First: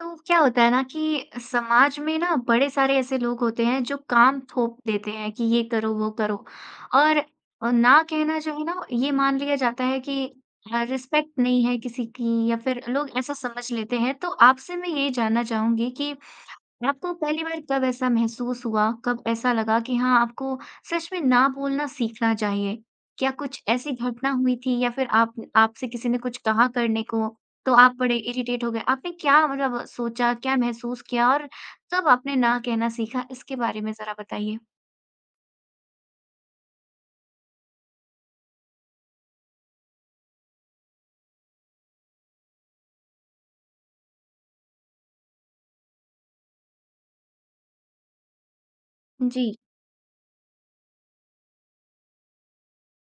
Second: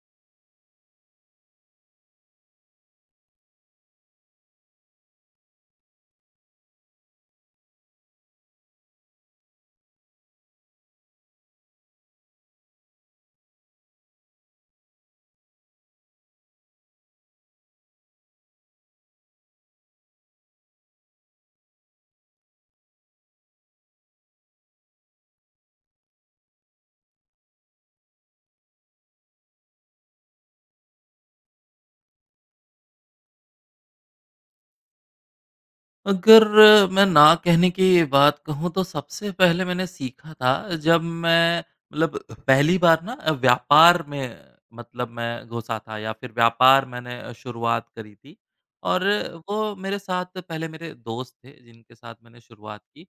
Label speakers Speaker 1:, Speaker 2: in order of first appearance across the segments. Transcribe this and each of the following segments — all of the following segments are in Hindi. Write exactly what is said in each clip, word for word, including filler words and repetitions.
Speaker 1: तो क्या होता है ना कि समाज में ना बड़े सारे ऐसे लोग होते हैं जो काम थोप देते हैं कि ये करो वो करो और अ, ना कहना जो है ना ये मान लिया जाता है कि रिस्पेक्ट नहीं है किसी की या फिर लोग ऐसा समझ लेते हैं। तो आपसे मैं ये जानना चाहूंगी कि आपको पहली बार कब ऐसा महसूस हुआ? कब ऐसा लगा कि हाँ, आपको सच में ना बोलना सीखना चाहिए? क्या कुछ ऐसी घटना हुई थी या फिर आप आपसे किसी ने कुछ कहा करने को, तो आप बड़े इरिटेट हो गए? आपने क्या मतलब सोचा, क्या महसूस किया और कब आपने ना कहना सीखा? इसके बारे में ज़रा बताइए।
Speaker 2: अगर मैं ना कहने की बात कहूँ तो सबसे पहले मैंने सीखा था जब मैं मतलब पहली बार ना अ, व्यापार में मतलब मैं घुसा था या फिर व्यापार मैंने अ, शुरुआत करी थी। और
Speaker 1: जी।
Speaker 2: वो मेरे साथ पहले मेरे दोस्त थे जिनके साथ मैंने शुरुआत की,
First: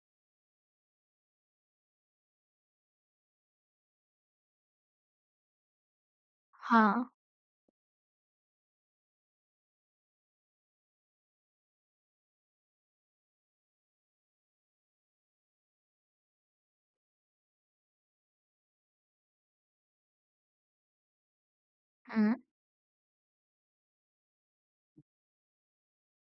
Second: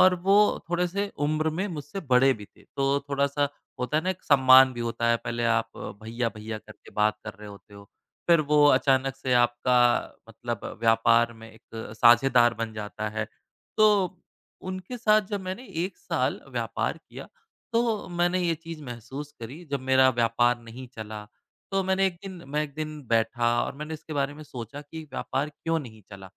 Speaker 2: और वो थोड़े से उम्र में मुझसे बड़े भी थे, तो थोड़ा सा होता है ना, एक सम्मान भी होता है, पहले आप अ, भैया भैया करके
Speaker 1: हाँ।
Speaker 2: बात कर रहे होते हो, फिर वो अचानक से आपका मतलब व्यापार में एक साझेदार बन जाता है। तो उनके साथ जब मैंने एक साल व्यापार किया, तो मैंने ये चीज़ महसूस करी जब मेरा व्यापार नहीं चला। तो मैंने एक
Speaker 1: हुँ।
Speaker 2: दिन मैं एक दिन बैठा और मैंने इसके बारे में सोचा कि व्यापार क्यों नहीं चला?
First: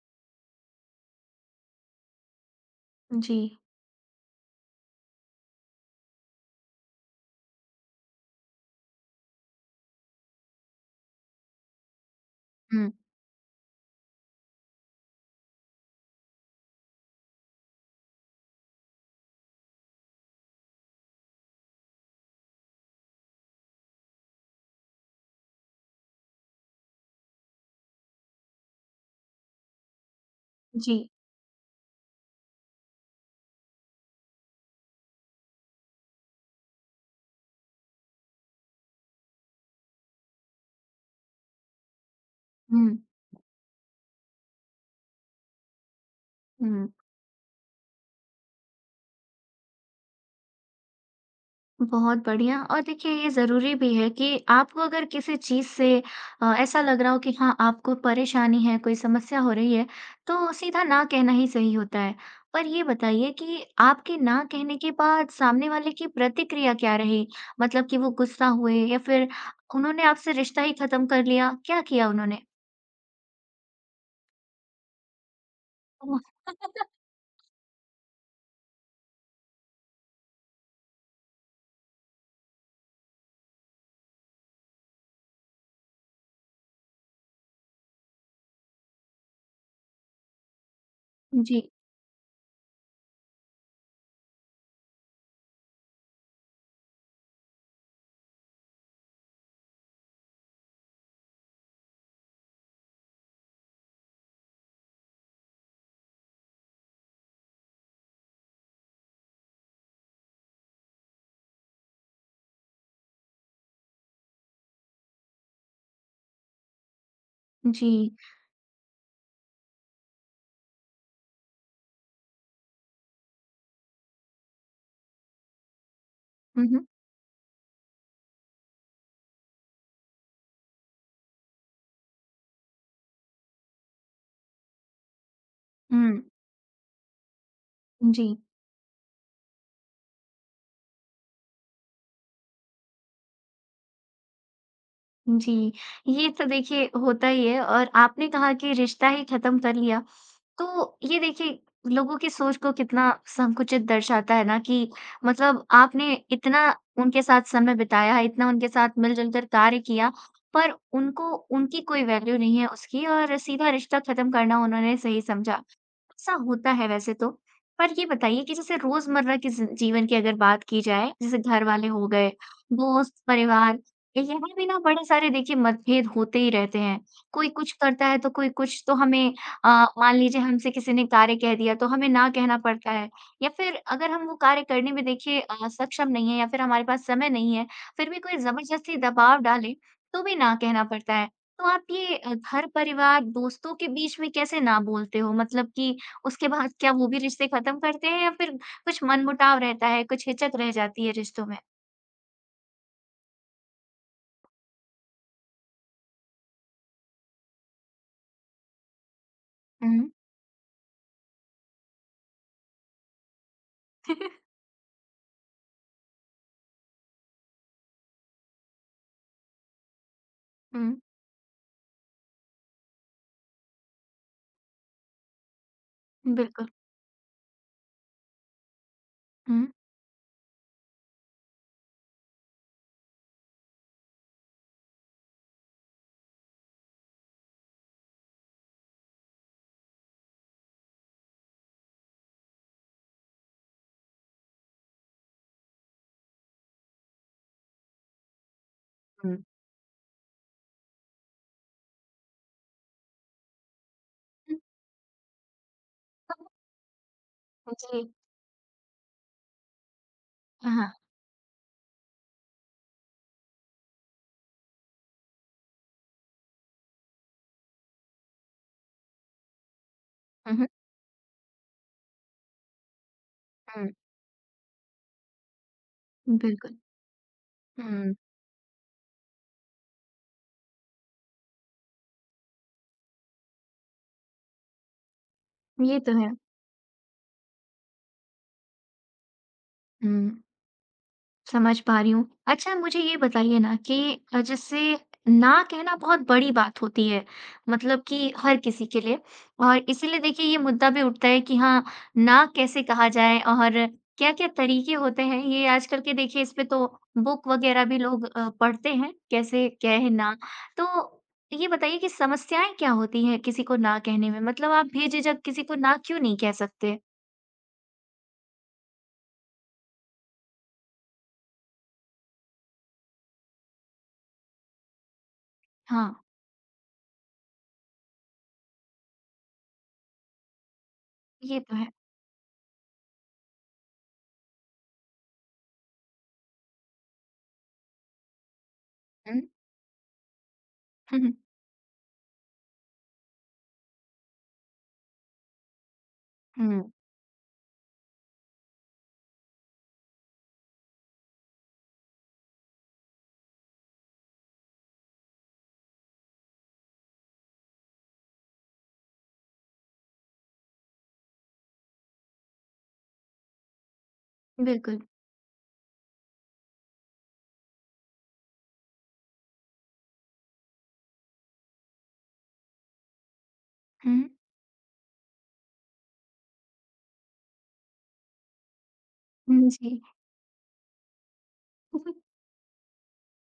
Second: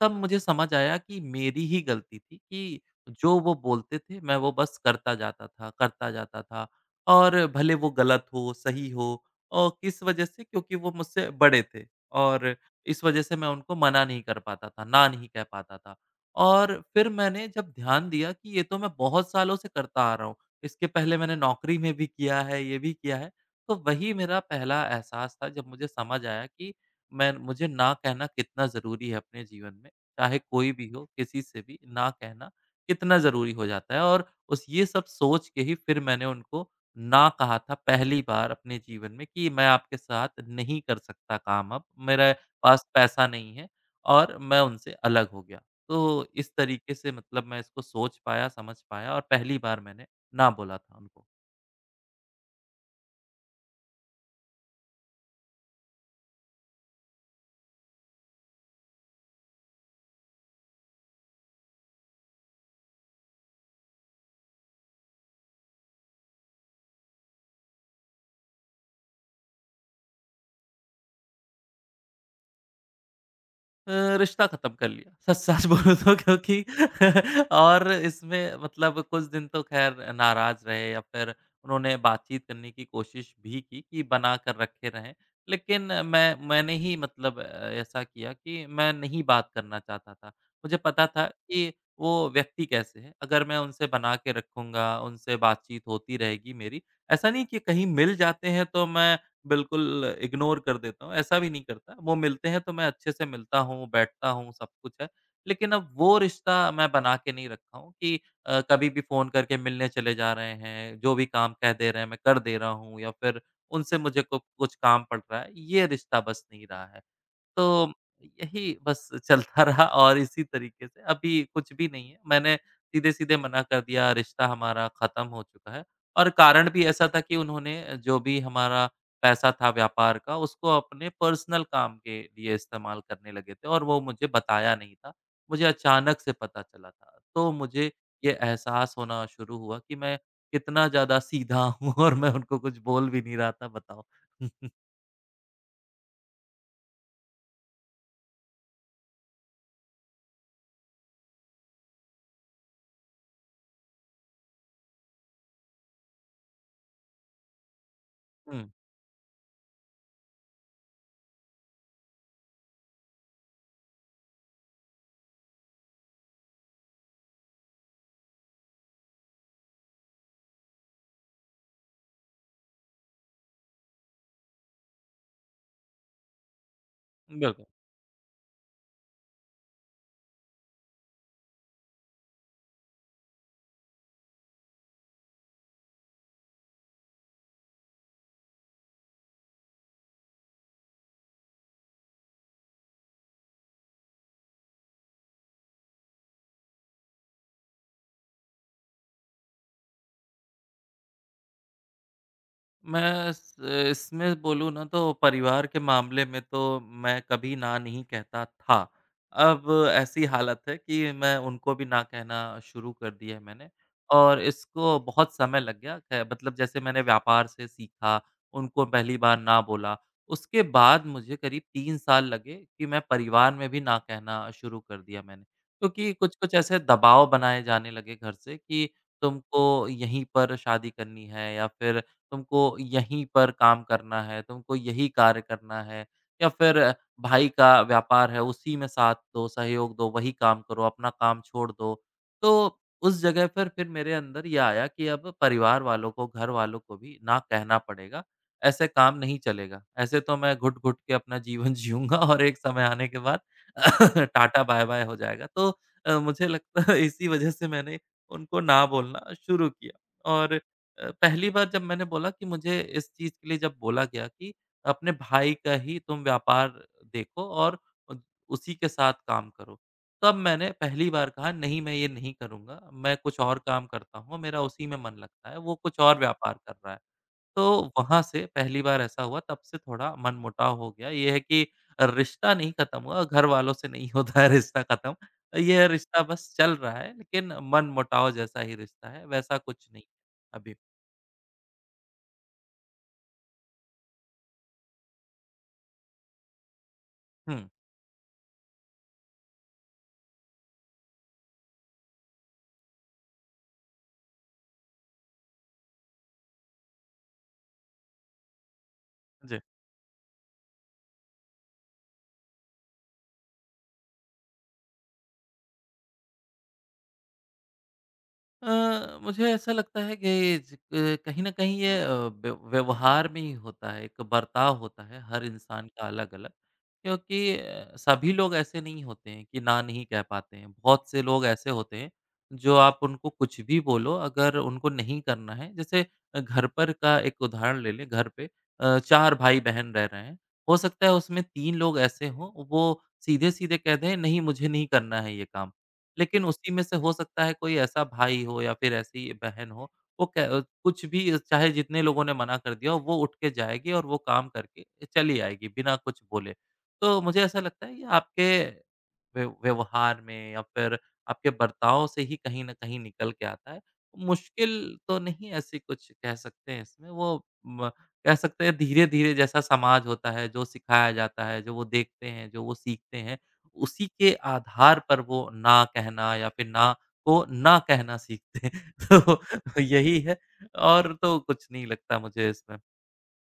Speaker 2: तब मुझे समझ आया कि मेरी ही गलती थी कि
Speaker 1: जी।
Speaker 2: जो वो बोलते थे मैं वो बस करता जाता था, करता जाता था, और भले वो गलत हो, सही हो, और किस वजह से, क्योंकि वो मुझसे बड़े थे और
Speaker 1: हुँ।
Speaker 2: इस वजह से मैं उनको मना नहीं कर पाता था, ना नहीं कह पाता था। और फिर मैंने जब ध्यान दिया कि ये तो मैं बहुत सालों से करता आ रहा हूँ, इसके पहले मैंने नौकरी में भी किया है, ये भी किया है, तो वही मेरा पहला एहसास था जब मुझे समझ आया कि मैं मुझे ना कहना कितना ज़रूरी है अपने जीवन में। चाहे कोई भी
Speaker 1: जी।
Speaker 2: हो, किसी से भी ना कहना कितना ज़रूरी हो जाता है, और उस ये सब सोच के ही फिर मैंने उनको ना कहा था पहली बार अपने जीवन में कि मैं आपके साथ नहीं कर सकता काम अब, मेरे पास
Speaker 1: हुँ।
Speaker 2: पैसा नहीं है, और मैं उनसे अलग हो गया। तो इस
Speaker 1: हुँ।
Speaker 2: तरीके से मतलब मैं इसको सोच पाया, समझ पाया और पहली बार मैंने ना बोला था उनको।
Speaker 1: बहुत बढ़िया। और देखिए ये ज़रूरी भी है कि आपको अगर किसी चीज़ से अ, ऐसा लग रहा हो कि हाँ आपको परेशानी है, कोई समस्या हो रही है, तो सीधा ना कहना ही सही होता है। पर ये बताइए कि आपके ना कहने के बाद सामने वाले की प्रतिक्रिया क्या रही? मतलब कि वो गुस्सा हुए या फिर उन्होंने आपसे रिश्ता ही खत्म कर लिया? क्या किया उन्होंने?
Speaker 2: अ, रिश्ता खत्म कर लिया, सच-सच बोलूँ तो, क्योंकि और इसमें मतलब कुछ दिन तो ख़ैर नाराज़ रहे, या फिर उन्होंने बातचीत करने की कोशिश भी की कि बना कर रखे रहें। लेकिन मैं मैंने ही मतलब अ, ऐसा किया कि मैं नहीं बात करना चाहता था। मुझे पता था
Speaker 1: जी,
Speaker 2: कि वो व्यक्ति कैसे हैं, अगर मैं उनसे बना के रखूँगा, उनसे बातचीत होती रहेगी मेरी, ऐसा नहीं कि कहीं मिल जाते हैं तो मैं बिल्कुल इग्नोर कर देता हूँ, ऐसा भी नहीं करता। वो मिलते हैं तो मैं अच्छे से मिलता हूँ, बैठता हूँ, सब कुछ है। लेकिन अब वो रिश्ता मैं बना के नहीं रखा हूँ कि अ, कभी भी फ़ोन करके मिलने चले जा रहे हैं, जो भी काम कह दे रहे हैं मैं कर दे रहा हूँ, या फिर उनसे मुझे कु कुछ काम पड़ रहा है, ये रिश्ता बस नहीं रहा है। तो
Speaker 1: जी।
Speaker 2: यही बस चलता रहा और इसी तरीके से अभी कुछ भी नहीं है। मैंने सीधे-सीधे मना कर दिया, रिश्ता हमारा ख़त्म हो चुका है, और
Speaker 1: हुँ,
Speaker 2: कारण भी
Speaker 1: हुँ।
Speaker 2: ऐसा था कि उन्होंने जो भी हमारा पैसा था व्यापार का, उसको अपने पर्सनल काम के लिए इस्तेमाल करने लगे थे और वो मुझे बताया नहीं था। मुझे अचानक से पता चला था। तो मुझे
Speaker 1: हुँ, जी।
Speaker 2: ये एहसास होना शुरू हुआ कि मैं कितना ज़्यादा सीधा हूँ, और मैं उनको कुछ बोल भी नहीं रहा था, बताओ।
Speaker 1: जी, ये तो देखिए होता ही है। और आपने कहा कि रिश्ता ही ख़त्म कर लिया, तो ये देखिए लोगों की सोच को कितना संकुचित दर्शाता है ना कि मतलब आपने इतना उनके साथ समय बिताया, इतना
Speaker 2: हुँ,
Speaker 1: उनके साथ मिल-जुल कर कार्य किया, पर उनको उनकी कोई वैल्यू नहीं है उसकी और सीधा रिश्ता ख़त्म करना उन्होंने सही समझा। ऐसा होता है वैसे तो, पर ये बताइए कि जैसे रोज़मर्रा के ज़ि जीवन की अगर बात की जाए, जैसे घर वाले हो गए, दोस्त, परिवार, यहाँ भी ना बड़े सारे देखिए मतभेद होते ही रहते हैं। कोई
Speaker 2: बिल्कुल।
Speaker 1: कुछ करता है तो कोई कुछ, तो हमें, अ, मान लीजिए हमसे किसी ने कार्य कह दिया तो हमें ना कहना पड़ता है या फिर अगर हम वो कार्य करने में देखिए अ, सक्षम नहीं है या फिर हमारे पास समय नहीं है, फिर भी कोई ज़बरदस्ती दबाव डाले तो भी ना कहना पड़ता है। तो आप ये अ, घर परिवार, दोस्तों के बीच में कैसे ना बोलते हो? मतलब कि उसके बाद क्या वो भी रिश्ते खत्म करते हैं या फिर कुछ मनमुटाव रहता है, कुछ हिचक रह जाती है रिश्तों में?
Speaker 2: मैं इस इसमें बोलूँ ना तो परिवार के मामले में तो मैं कभी ना नहीं कहता था। अब
Speaker 1: हुँ।
Speaker 2: ऐसी हालत है कि मैं उनको भी ना कहना शुरू कर दिया है मैंने, और इसको बहुत समय लग गया। ख़ैर मतलब जैसे मैंने व्यापार से सीखा, उनको पहली बार ना बोला, उसके
Speaker 1: हुँ,
Speaker 2: बाद मुझे करीब तीन साल लगे कि मैं परिवार में भी ना कहना शुरू कर दिया मैंने। क्योंकि कुछ-कुछ
Speaker 1: बिल्कुल।
Speaker 2: ऐसे दबाव बनाए जाने लगे घर से कि तुमको
Speaker 1: हुँ।
Speaker 2: यहीं पर शादी करनी है, या फिर तुमको यहीं पर काम करना है, तुमको यही कार्य करना है। या फिर भाई का व्यापार है, उसी में साथ दो, सहयोग दो, वही काम करो, अपना काम छोड़ दो। तो उस जगह पर फिर मेरे अंदर ये आया कि अब परिवार वालों को, घर वालों को भी ना कहना पड़ेगा, ऐसे काम
Speaker 1: हुँ।
Speaker 2: नहीं चलेगा। ऐसे तो मैं घुट-घुट के अपना जीवन जिऊँगा और एक समय आने के बाद टाटा बाय-बाय हो जाएगा। तो अ, मुझे लगता है इसी वजह से मैंने
Speaker 1: जी।
Speaker 2: उनको ना बोलना शुरू किया, और अ,
Speaker 1: हाँ, हाँ।
Speaker 2: पहली बार जब मैंने बोला कि मुझे इस चीज़ के लिए जब बोला गया कि अपने भाई का ही तुम व्यापार देखो, और उ उसी के साथ काम करो। तब
Speaker 1: हुँ, हुँ,
Speaker 2: मैंने पहली बार कहा नहीं मैं ये नहीं करूँगा, मैं कुछ और काम
Speaker 1: हुँ।
Speaker 2: करता हूँ, मेरा उसी में मन लगता है, वो कुछ और व्यापार कर
Speaker 1: बिल्कुल।
Speaker 2: रहा है। तो
Speaker 1: हुँ,
Speaker 2: वहाँ से पहली बार ऐसा हुआ तब से थोड़ा मनमुटाव हो गया। ये है कि रिश्ता नहीं खत्म हुआ, घरवालों से नहीं होता है रिश्ता खत्म। ये
Speaker 1: ये तो
Speaker 2: रिश्ता
Speaker 1: है।
Speaker 2: बस चल रहा है लेकिन मनमुटाव जैसा ही रिश्ता है, वैसा कुछ नहीं
Speaker 1: हुँ।
Speaker 2: अभी।
Speaker 1: समझ पा रही हूँ। अच्छा मुझे ये बताइए ना कि अ, जैसे ना कहना बहुत बड़ी बात होती है,
Speaker 2: हुँ,
Speaker 1: मतलब कि हर किसी के लिए। और इसीलिए देखिए ये मुद्दा भी उठता है कि हाँ, ना कैसे कहा जाए और क्या-क्या तरीके होते हैं, ये आजकल के देखिए इस पे तो बुक वगैरह भी लोग अ, पढ़ते हैं,
Speaker 2: जी।
Speaker 1: कैसे कहें ना। तो ये बताइए कि समस्याएँ क्या होती हैं किसी को ना कहने में? मतलब आप बेझिझक किसी को ना क्यों नहीं कह सकते?
Speaker 2: अ, मुझे ऐसा लगता है कि ज अ, कहीं न कहीं ये अ, व्य व्यवहार में ही होता है, एक बर्ताव होता है हर इंसान का
Speaker 1: हाँ,
Speaker 2: अलग-अलग। क्योंकि अ, सभी लोग ऐसे नहीं होते हैं कि ना नहीं कह पाते हैं। बहुत से लोग
Speaker 1: ये
Speaker 2: ऐसे
Speaker 1: तो है।
Speaker 2: होते हैं, जो आप उनको कुछ भी बोलो अगर उनको नहीं करना है, जैसे अ, घर पर का एक उदाहरण ले लें, घर पे अ, चार
Speaker 1: हुँ।
Speaker 2: भाई-बहन रह रहे हैं। हो सकता है
Speaker 1: हुँ, हुँ।
Speaker 2: उसमें तीन लोग ऐसे हों, वो सीधे-सीधे कह दें नहीं मुझे नहीं करना है ये काम। लेकिन उसी
Speaker 1: हुँ।
Speaker 2: में से हो सकता है कोई ऐसा भाई हो या फिर ऐसी बहन हो, वो क कुछ भी चाहे जितने लोगों ने मना कर दिया हो, वो उठ के जाएगी और वो काम करके चली आएगी बिना कुछ बोले। तो मुझे ऐसा लगता है ये आपके व्यव व्यवहार में या फिर आपके बर्ताव से ही कहीं न कहीं निकल के आता है। मुश्किल
Speaker 1: बिल्कुल।
Speaker 2: तो नहीं ऐसी कुछ कह सकते हैं, इसमें वो म कह सकते हैं धीरे-धीरे जैसा समाज होता है, जो सिखाया जाता है, जो वो देखते हैं, जो वो सीखते हैं, उसी
Speaker 1: हुँ।
Speaker 2: के आधार पर वो ना कहना या फिर ना को ना कहना सीखते हैं।
Speaker 1: हुँ,
Speaker 2: तो
Speaker 1: जी।
Speaker 2: यही है, और तो कुछ नहीं लगता मुझे इसमें।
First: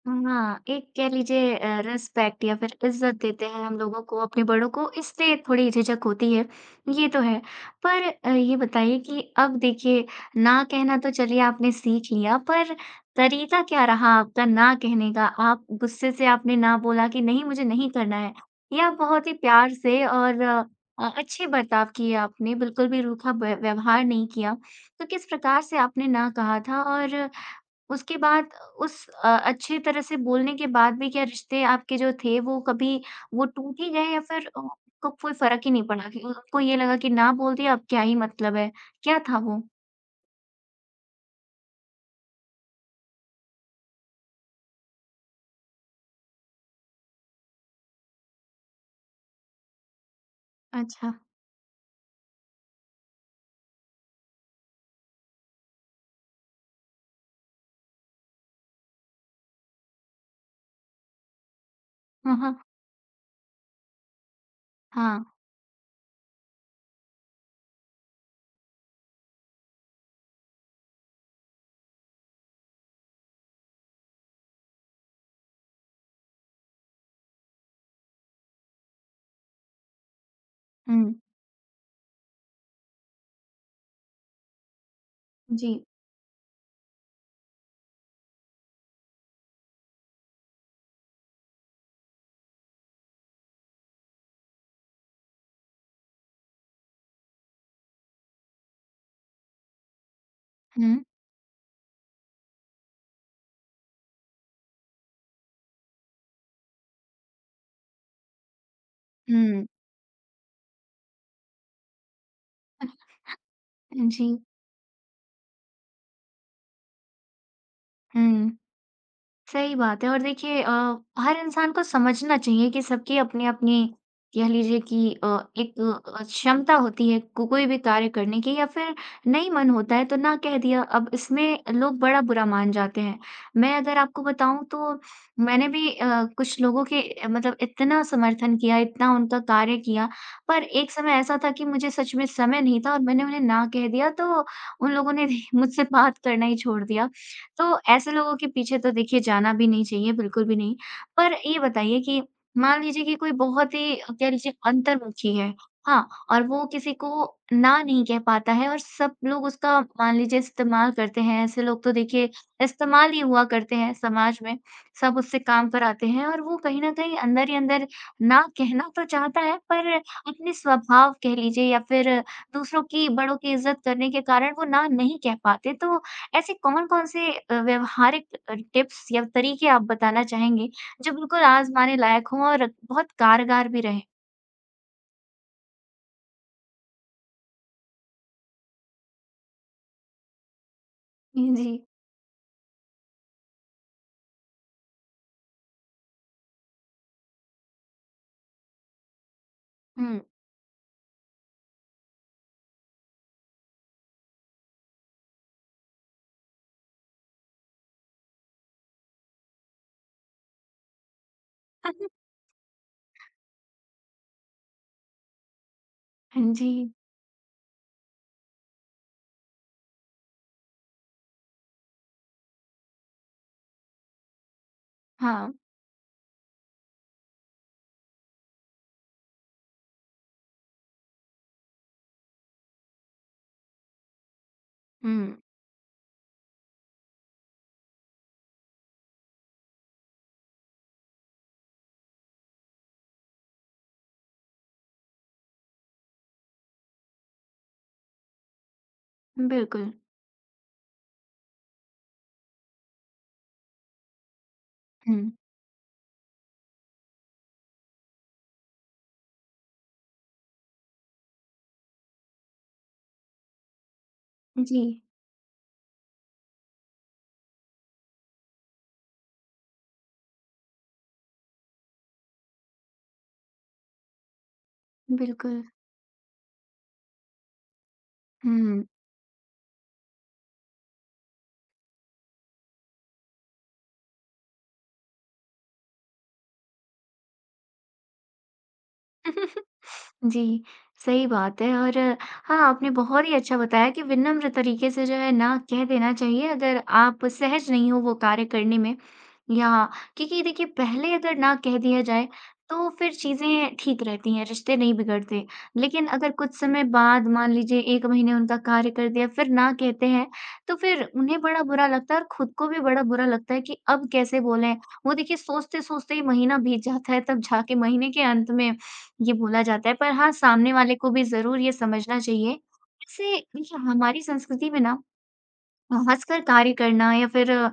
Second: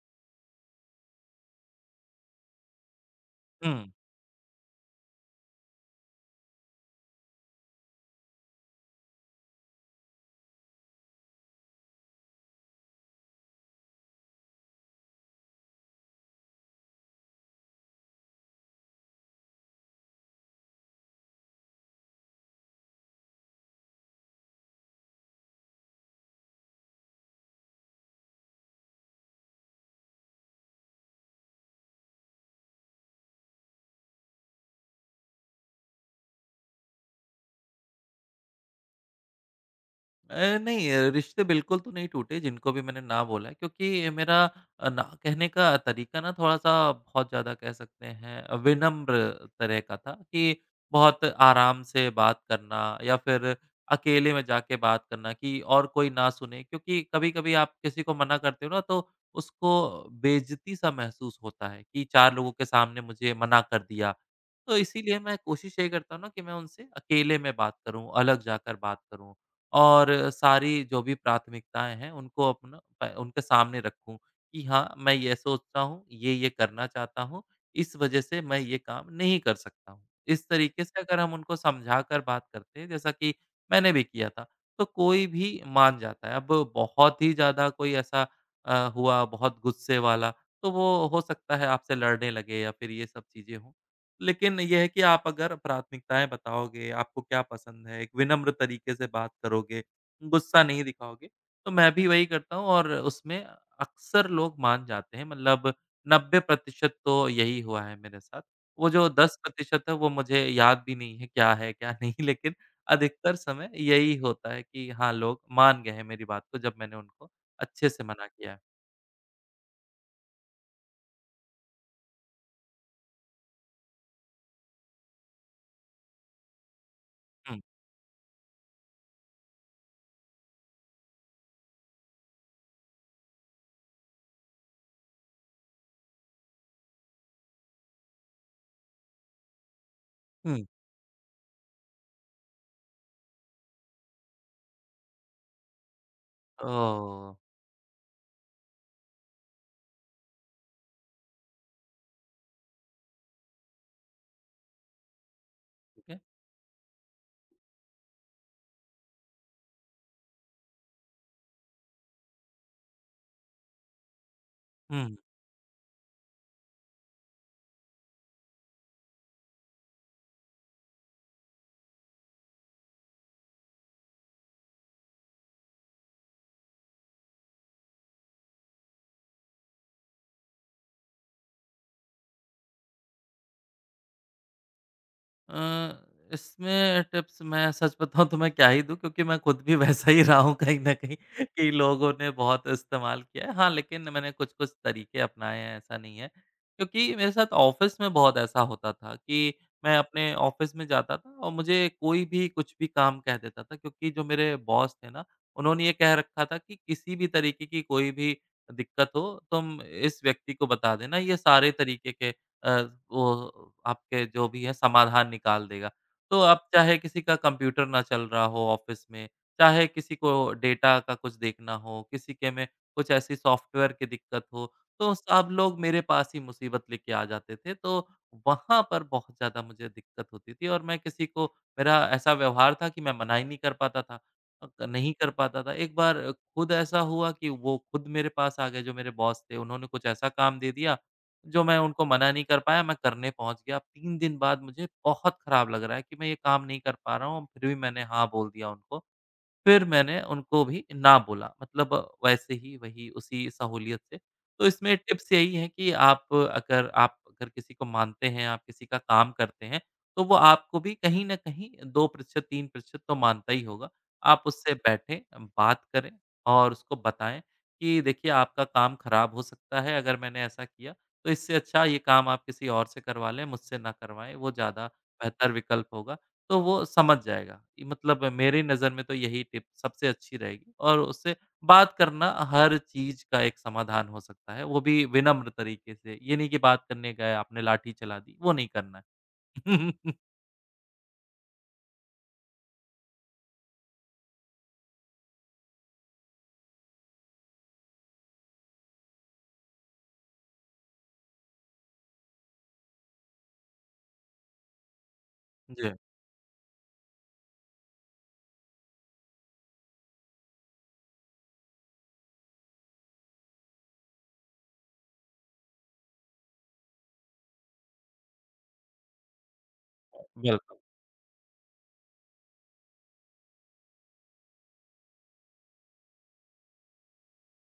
Speaker 1: हाँ, एक कह लीजिए अ, रिस्पेक्ट या फिर इज़्ज़त देते हैं
Speaker 2: हुँ।
Speaker 1: हम लोगों को, अपने बड़ों को, इससे थोड़ी झिझक होती है, ये तो है। पर अ, ये बताइए कि अब देखिए ना कहना तो चलिए आपने सीख लिया, पर तरीका क्या रहा आपका ना कहने का? आप गुस्से से आपने ना बोला कि नहीं मुझे नहीं करना है या बहुत ही प्यार से और अ, अच्छे बर्ताव किए आपने, बिल्कुल भी रूखा व्य व्यवहार नहीं किया। तो किस प्रकार से आपने ना कहा था और उसके बाद उस अ, अच्छी तरह से बोलने के बाद भी क्या रिश्ते आपके जो थे वो कभी वो टूट ही गए या फिर, अ, आपको कोई फ़र्क ही नहीं पड़ा कि उनको ये लगा कि ना बोल दिया अब क्या ही मतलब है? क्या था वो?
Speaker 2: अ, नहीं, अ, रिश्ते बिल्कुल तो नहीं टूटे जिनको भी मैंने ना बोला है, क्योंकि मेरा अ, ना कहने का तरीका ना थोड़ा-सा, बहुत ज़्यादा कह सकते हैं, अ, विनम्र तरह का था कि
Speaker 1: अच्छा।
Speaker 2: बहुत आराम से बात करना, या फिर अकेले में जाके बात करना कि और कोई ना सुने, क्योंकि कभी-कभी आप किसी को मना करते हो ना तो उसको बेइज़्ज़ती-सा महसूस होता है कि चार
Speaker 1: हाँ,
Speaker 2: लोगों
Speaker 1: हाँ।
Speaker 2: के सामने मुझे मना कर दिया। तो इसीलिए
Speaker 1: हाँ।
Speaker 2: मैं कोशिश यही करता हूँ ना कि मैं उनसे अकेले में बात करूँ, अलग जाकर बात करूँ। और सारी जो भी प्राथमिकताएँ हैं उनको अपना प उनके सामने रखूँ कि हाँ, मैं ये सोचता हूँ, ये, ये करना चाहता हूँ, इस वजह से मैं ये काम नहीं कर सकता हूँ। इस तरीके से
Speaker 1: हुँ।
Speaker 2: अगर हम उनको समझाकर बात करते हैं, जैसा कि मैंने भी किया था, तो कोई भी
Speaker 1: जी।
Speaker 2: मान जाता है। अब बहुत ही ज़्यादा कोई ऐसा अ, हुआ बहुत गुस्से वाला, तो वो हो सकता है आपसे लड़ने लगे या फिर ये सब चीज़ें हों। लेकिन ये है कि आप अगर प्राथमिकताएँ बताओगे, आपको क्या पसंद है, एक विनम्र तरीके से बात करोगे, गुस्सा नहीं
Speaker 1: हुँ।
Speaker 2: दिखाओगे, तो मैं भी वही करता हूँ, और उसमें अक्सर लोग मान जाते हैं, मतलब नब्बे प्रतिशत तो यही हुआ है मेरे साथ। वो जो
Speaker 1: हुँ।
Speaker 2: दस प्रतिशत है वो मुझे याद भी नहीं है क्या है, क्या नहीं, लेकिन अधिकतर समय यही
Speaker 1: जी।
Speaker 2: होता है कि हाँ, लोग मान गए हैं मेरी बात को जब मैंने उनको अच्छे से
Speaker 1: हुँ।
Speaker 2: मना किया है।
Speaker 1: सही बात है। और देखिए अ, हर इंसान को समझना चाहिए कि सबकी अपनी-अपनी कह लीजिए कि अ, एक अ, क्षमता होती है को
Speaker 2: हुँ।
Speaker 1: कोई भी कार्य करने की या फिर नहीं मन होता है तो ना कह दिया। अब इसमें लोग बड़ा बुरा मान जाते हैं। मैं अगर आपको बताऊँ तो मैंने भी अ, कुछ लोगों के अ, मतलब इतना समर्थन किया, इतना उनका कार्य किया, पर
Speaker 2: हुँ।
Speaker 1: एक समय ऐसा था कि मुझे सच में समय नहीं था और मैंने उन्हें ना कह दिया तो उन लोगों ने मुझसे बात करना ही छोड़ दिया।
Speaker 2: ओह!
Speaker 1: तो ऐसे लोगों के पीछे तो देखिए जाना भी नहीं चाहिए, बिल्कुल भी नहीं। पर ये बताइए कि मान लीजिए कि कोई बहुत ही अ, कह लीजिए अंतर्मुखी है,
Speaker 2: ठीक
Speaker 1: हाँ,
Speaker 2: है।
Speaker 1: और वो किसी को ना नहीं कह पाता है और सब लोग उसका मान लीजिए इस्तेमाल करते हैं, ऐसे लोग तो देखिए इस्तेमाल ही हुआ करते हैं समाज में, सब
Speaker 2: हुँ।
Speaker 1: उससे काम कराते हैं और वो कहीं न कहीं अंदर ही अंदर ना कहना तो चाहता है पर अपने स्वभाव कह लीजिए या फिर दूसरों की बड़ों की इज़्ज़त करने के कारण वो ना नहीं कह पाते। तो ऐसे कौन-कौन से अ, व्यावहारिक अ, टिप्स या तरीके आप बताना चाहेंगे, जो बिल्कुल आज़माने लायक हों और बहुत कारगर भी रहें?
Speaker 2: अ, इसमें टिप्स मैं सच बताऊँ तो मैं क्या ही दूँ, क्योंकि मैं खुद भी वैसा ही रहा हूँ कहीं न कहीं
Speaker 1: हुँ,
Speaker 2: कि
Speaker 1: जी।
Speaker 2: लोगों ने बहुत इस्तेमाल किया है। हाँ, लेकिन मैंने कुछ-कुछ तरीके अपनाए हैं, ऐसा नहीं है। क्योंकि मेरे साथ ऑफ़िस में बहुत ऐसा होता था कि मैं
Speaker 1: हुँ।
Speaker 2: अपने ऑफ़िस में जाता था और मुझे कोई भी कुछ भी काम कह देता था, क्योंकि जो मेरे बॉस थे ना, उन्होंने ये कह रखा था कि किसी भी तरीके की कोई भी दिक्कत हो, तुम इस व्यक्ति को बता देना, ये सारे तरीके के अ, वो आपके जो भी है समाधान निकाल देगा। तो अब
Speaker 1: जी,
Speaker 2: चाहे किसी का कंप्यूटर ना चल रहा हो ऑफ़िस में, चाहे किसी को डेटा का कुछ देखना हो, किसी के में कुछ ऐसी सॉफ्टवेयर की दिक्कत हो, तो सब
Speaker 1: हाँ।
Speaker 2: लोग मेरे पास ही मुसीबत लेके आ जाते थे। तो वहाँ पर बहुत ज़्यादा मुझे दिक्कत होती थी, और मैं किसी को मेरा ऐसा व्यवहार था कि मैं मना ही नहीं कर पाता था अ, नहीं कर
Speaker 1: हुँ,
Speaker 2: पाता था। एक बार खुद ऐसा हुआ कि वो खुद मेरे पास आ गए जो मेरे बॉस थे, उन्होंने कुछ ऐसा काम दे दिया जो मैं उनको मना नहीं कर पाया, मैं करने पहुँच गया। तीन दिन बाद मुझे बहुत खराब लग रहा है कि मैं ये काम नहीं कर पा रहा हूँ, फिर भी मैंने हाँ बोल दिया उनको। फिर
Speaker 1: बिल्कुल।
Speaker 2: मैंने उनको भी ना बोला, मतलब वैसे ही वही उसी सहूलियत से। तो इसमें
Speaker 1: हुँ।
Speaker 2: टिप्स यही है कि आप अगर आप अगर किसी को मानते हैं, आप किसी का काम करते हैं, तो वो आपको भी कहीं न कहीं दो प्रतिशत तीन प्रतिशत तो मानता ही होगा। आप उससे
Speaker 1: जी,
Speaker 2: बैठें, बात करें और उसको बताएँ कि देखिए आपका काम खराब हो सकता है अगर मैंने ऐसा किया, तो इससे अच्छा ये काम आप किसी और से करवा लें, मुझसे ना करवाएँ, वो ज़्यादा बेहतर
Speaker 1: बिल्कुल।
Speaker 2: विकल्प होगा। तो वो समझ जाएगा। ये मतलब मेरी
Speaker 1: हुँ।
Speaker 2: नज़र में तो यही टिप सबसे अच्छी रहेगी, और उससे बात करना हर चीज़ का एक समाधान हो सकता है, वो भी विनम्र तरीके से। ये नहीं कि बात करने गए, आपने लाठी चला दी, वो नहीं करना है।
Speaker 1: जी, सही बात है। और हाँ, आपने बहुत ही अच्छा बताया कि विनम्र तरीके से जो है ना कह देना चाहिए अगर आप सहज नहीं हो वो कार्य करने में, या क्योंकि देखिए पहले अगर ना कह दिया जाए तो फिर चीज़ें ठीक रहती हैं, रिश्ते नहीं बिगड़ते।
Speaker 2: जी,
Speaker 1: लेकिन अगर कुछ समय बाद मान लीजिए एक महीने उनका कार्य कर दिया फिर ना कहते हैं, तो फिर उन्हें बड़ा बुरा लगता है और खुद को भी बड़ा बुरा लगता है कि अब कैसे बोलें? वो देखिए सोचते-सोचते ही महीना बीत जाता है, तब जाके महीने के अंत में ये बोला जाता है, पर हाँ, सामने
Speaker 2: बिल्कुल।
Speaker 1: वाले को भी ज़रूर ये समझना चाहिए। वैसे देखिए, हमारी संस्कृति में ना, हँसकर कार्य करना या फिर अ,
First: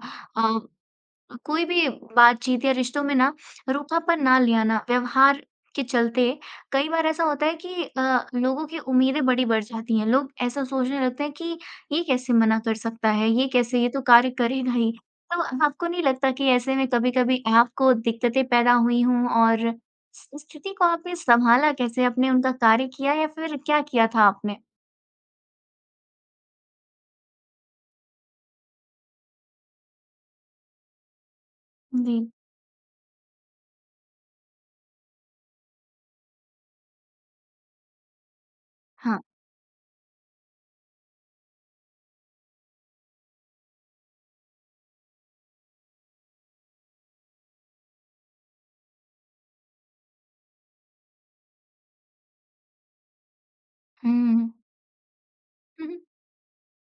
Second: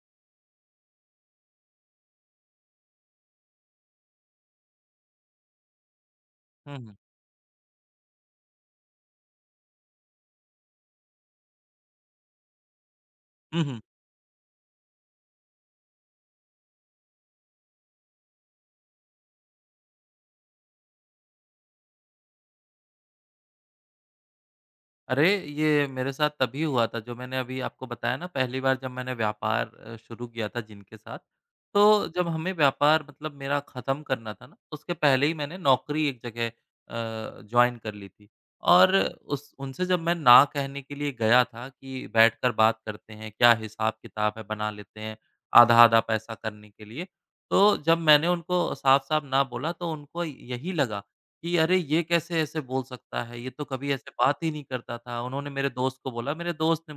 Speaker 1: कोई भी बातचीत या रिश्तों में ना रूखापन ना ले आना। व्यवहार के चलते
Speaker 2: हुँ,
Speaker 1: कई
Speaker 2: हुँ।
Speaker 1: बार ऐसा होता है कि अ, लोगों की उम्मीदें बड़ी बढ़ जाती हैं। लोग ऐसा सोचने लगते हैं कि ये कैसे मना कर सकता है, ये
Speaker 2: हुँ,
Speaker 1: कैसे,
Speaker 2: हुँ।
Speaker 1: ये तो कार्य करेगा ही। तो आपको नहीं लगता कि ऐसे में कभी-कभी आपको दिक्कतें पैदा हुई हों? और इस स्थिति को आपने सँभाला कैसे? आपने उनका कार्य किया या फिर क्या किया था आपने?
Speaker 2: अरे! ये मेरे साथ तभी हुआ था जो मैंने अभी आपको बताया ना पहली बार जब मैंने व्यापार अ, शुरू किया था जिनके साथ, तो
Speaker 1: जी।
Speaker 2: जब हमें व्यापार मतलब मेरा ख़त्म करना था ना, उसके पहले ही मैंने नौकरी एक जगह अ, जॉइन कर ली थी। और
Speaker 1: हाँ।
Speaker 2: उस उनसे जब मैं ना कहने के लिए गया था कि बैठकर बात करते हैं, क्या हिसाब-किताब है बना लेते हैं, आधा-आधा पैसा करने के लिए। तो जब मैंने उनको साफ-साफ ना बोला तो उनको यही लगा कि अरे! ये कैसे ऐसे बोल सकता है? ये तो कभी ऐसे बात
Speaker 1: हुँ।
Speaker 2: ही नहीं करता था। उन्होंने मेरे दोस्त को बोला, मेरे दोस्त ने,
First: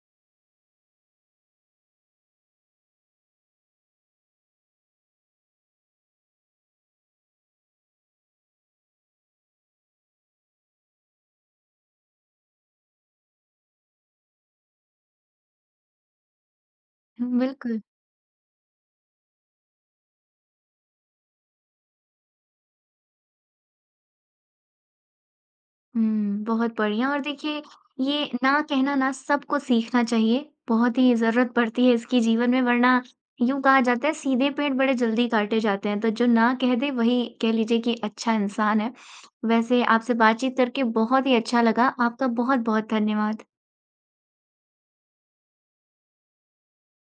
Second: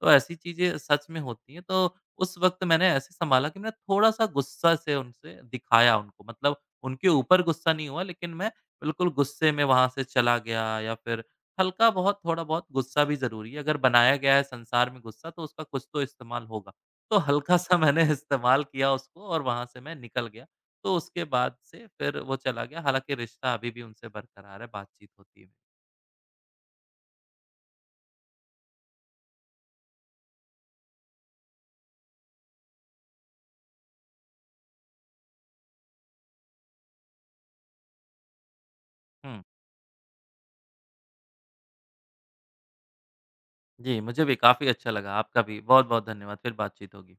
Speaker 2: तो ऐसी चीज़ें सच में होती हैं, तो उस वक़्त मैंने ऐसे सँभाला कि मैं थोड़ा-सा गुस्सा से उनसे दिखाया उनको, मतलब उनके ऊपर गुस्सा नहीं हुआ लेकिन मैं बिल्कुल गुस्से में वहाँ से चला गया, या फिर हल्का बहुत थोड़ा-बहुत गुस्सा भी ज़रूरी है, अगर बनाया गया है संसार में गुस्सा तो उसका कुछ तो इस्तेमाल होगा। तो हल्का-सा
Speaker 1: बिल्कुल।
Speaker 2: मैंने इस्तेमाल किया उसको, और वहाँ से मैं निकल गया, तो उसके बाद से फिर वो चला गया, हालाँकि रिश्ता अभी भी उनसे बरकरार है, बातचीत होती है।
Speaker 1: हुँ, बहुत बढ़िया। और देखिए ये ना कहना ना सबको सीखना चाहिए, बहुत ही ज़रूरत पड़ती है इसकी जीवन में। वरना यूँ कहा जाता है सीधे पेड़ बड़े जल्दी काटे जाते हैं, तो जो ना कह दे वही कह लीजिए कि अच्छा इंसान है।
Speaker 2: हुँ,
Speaker 1: वैसे आपसे बातचीत करके बहुत ही अच्छा लगा, आपका बहुत-बहुत धन्यवाद।
Speaker 2: जी, मुझे भी काफ़ी अच्छा लगा, आपका भी बहुत-बहुत धन्यवाद, फिर बातचीत होगी।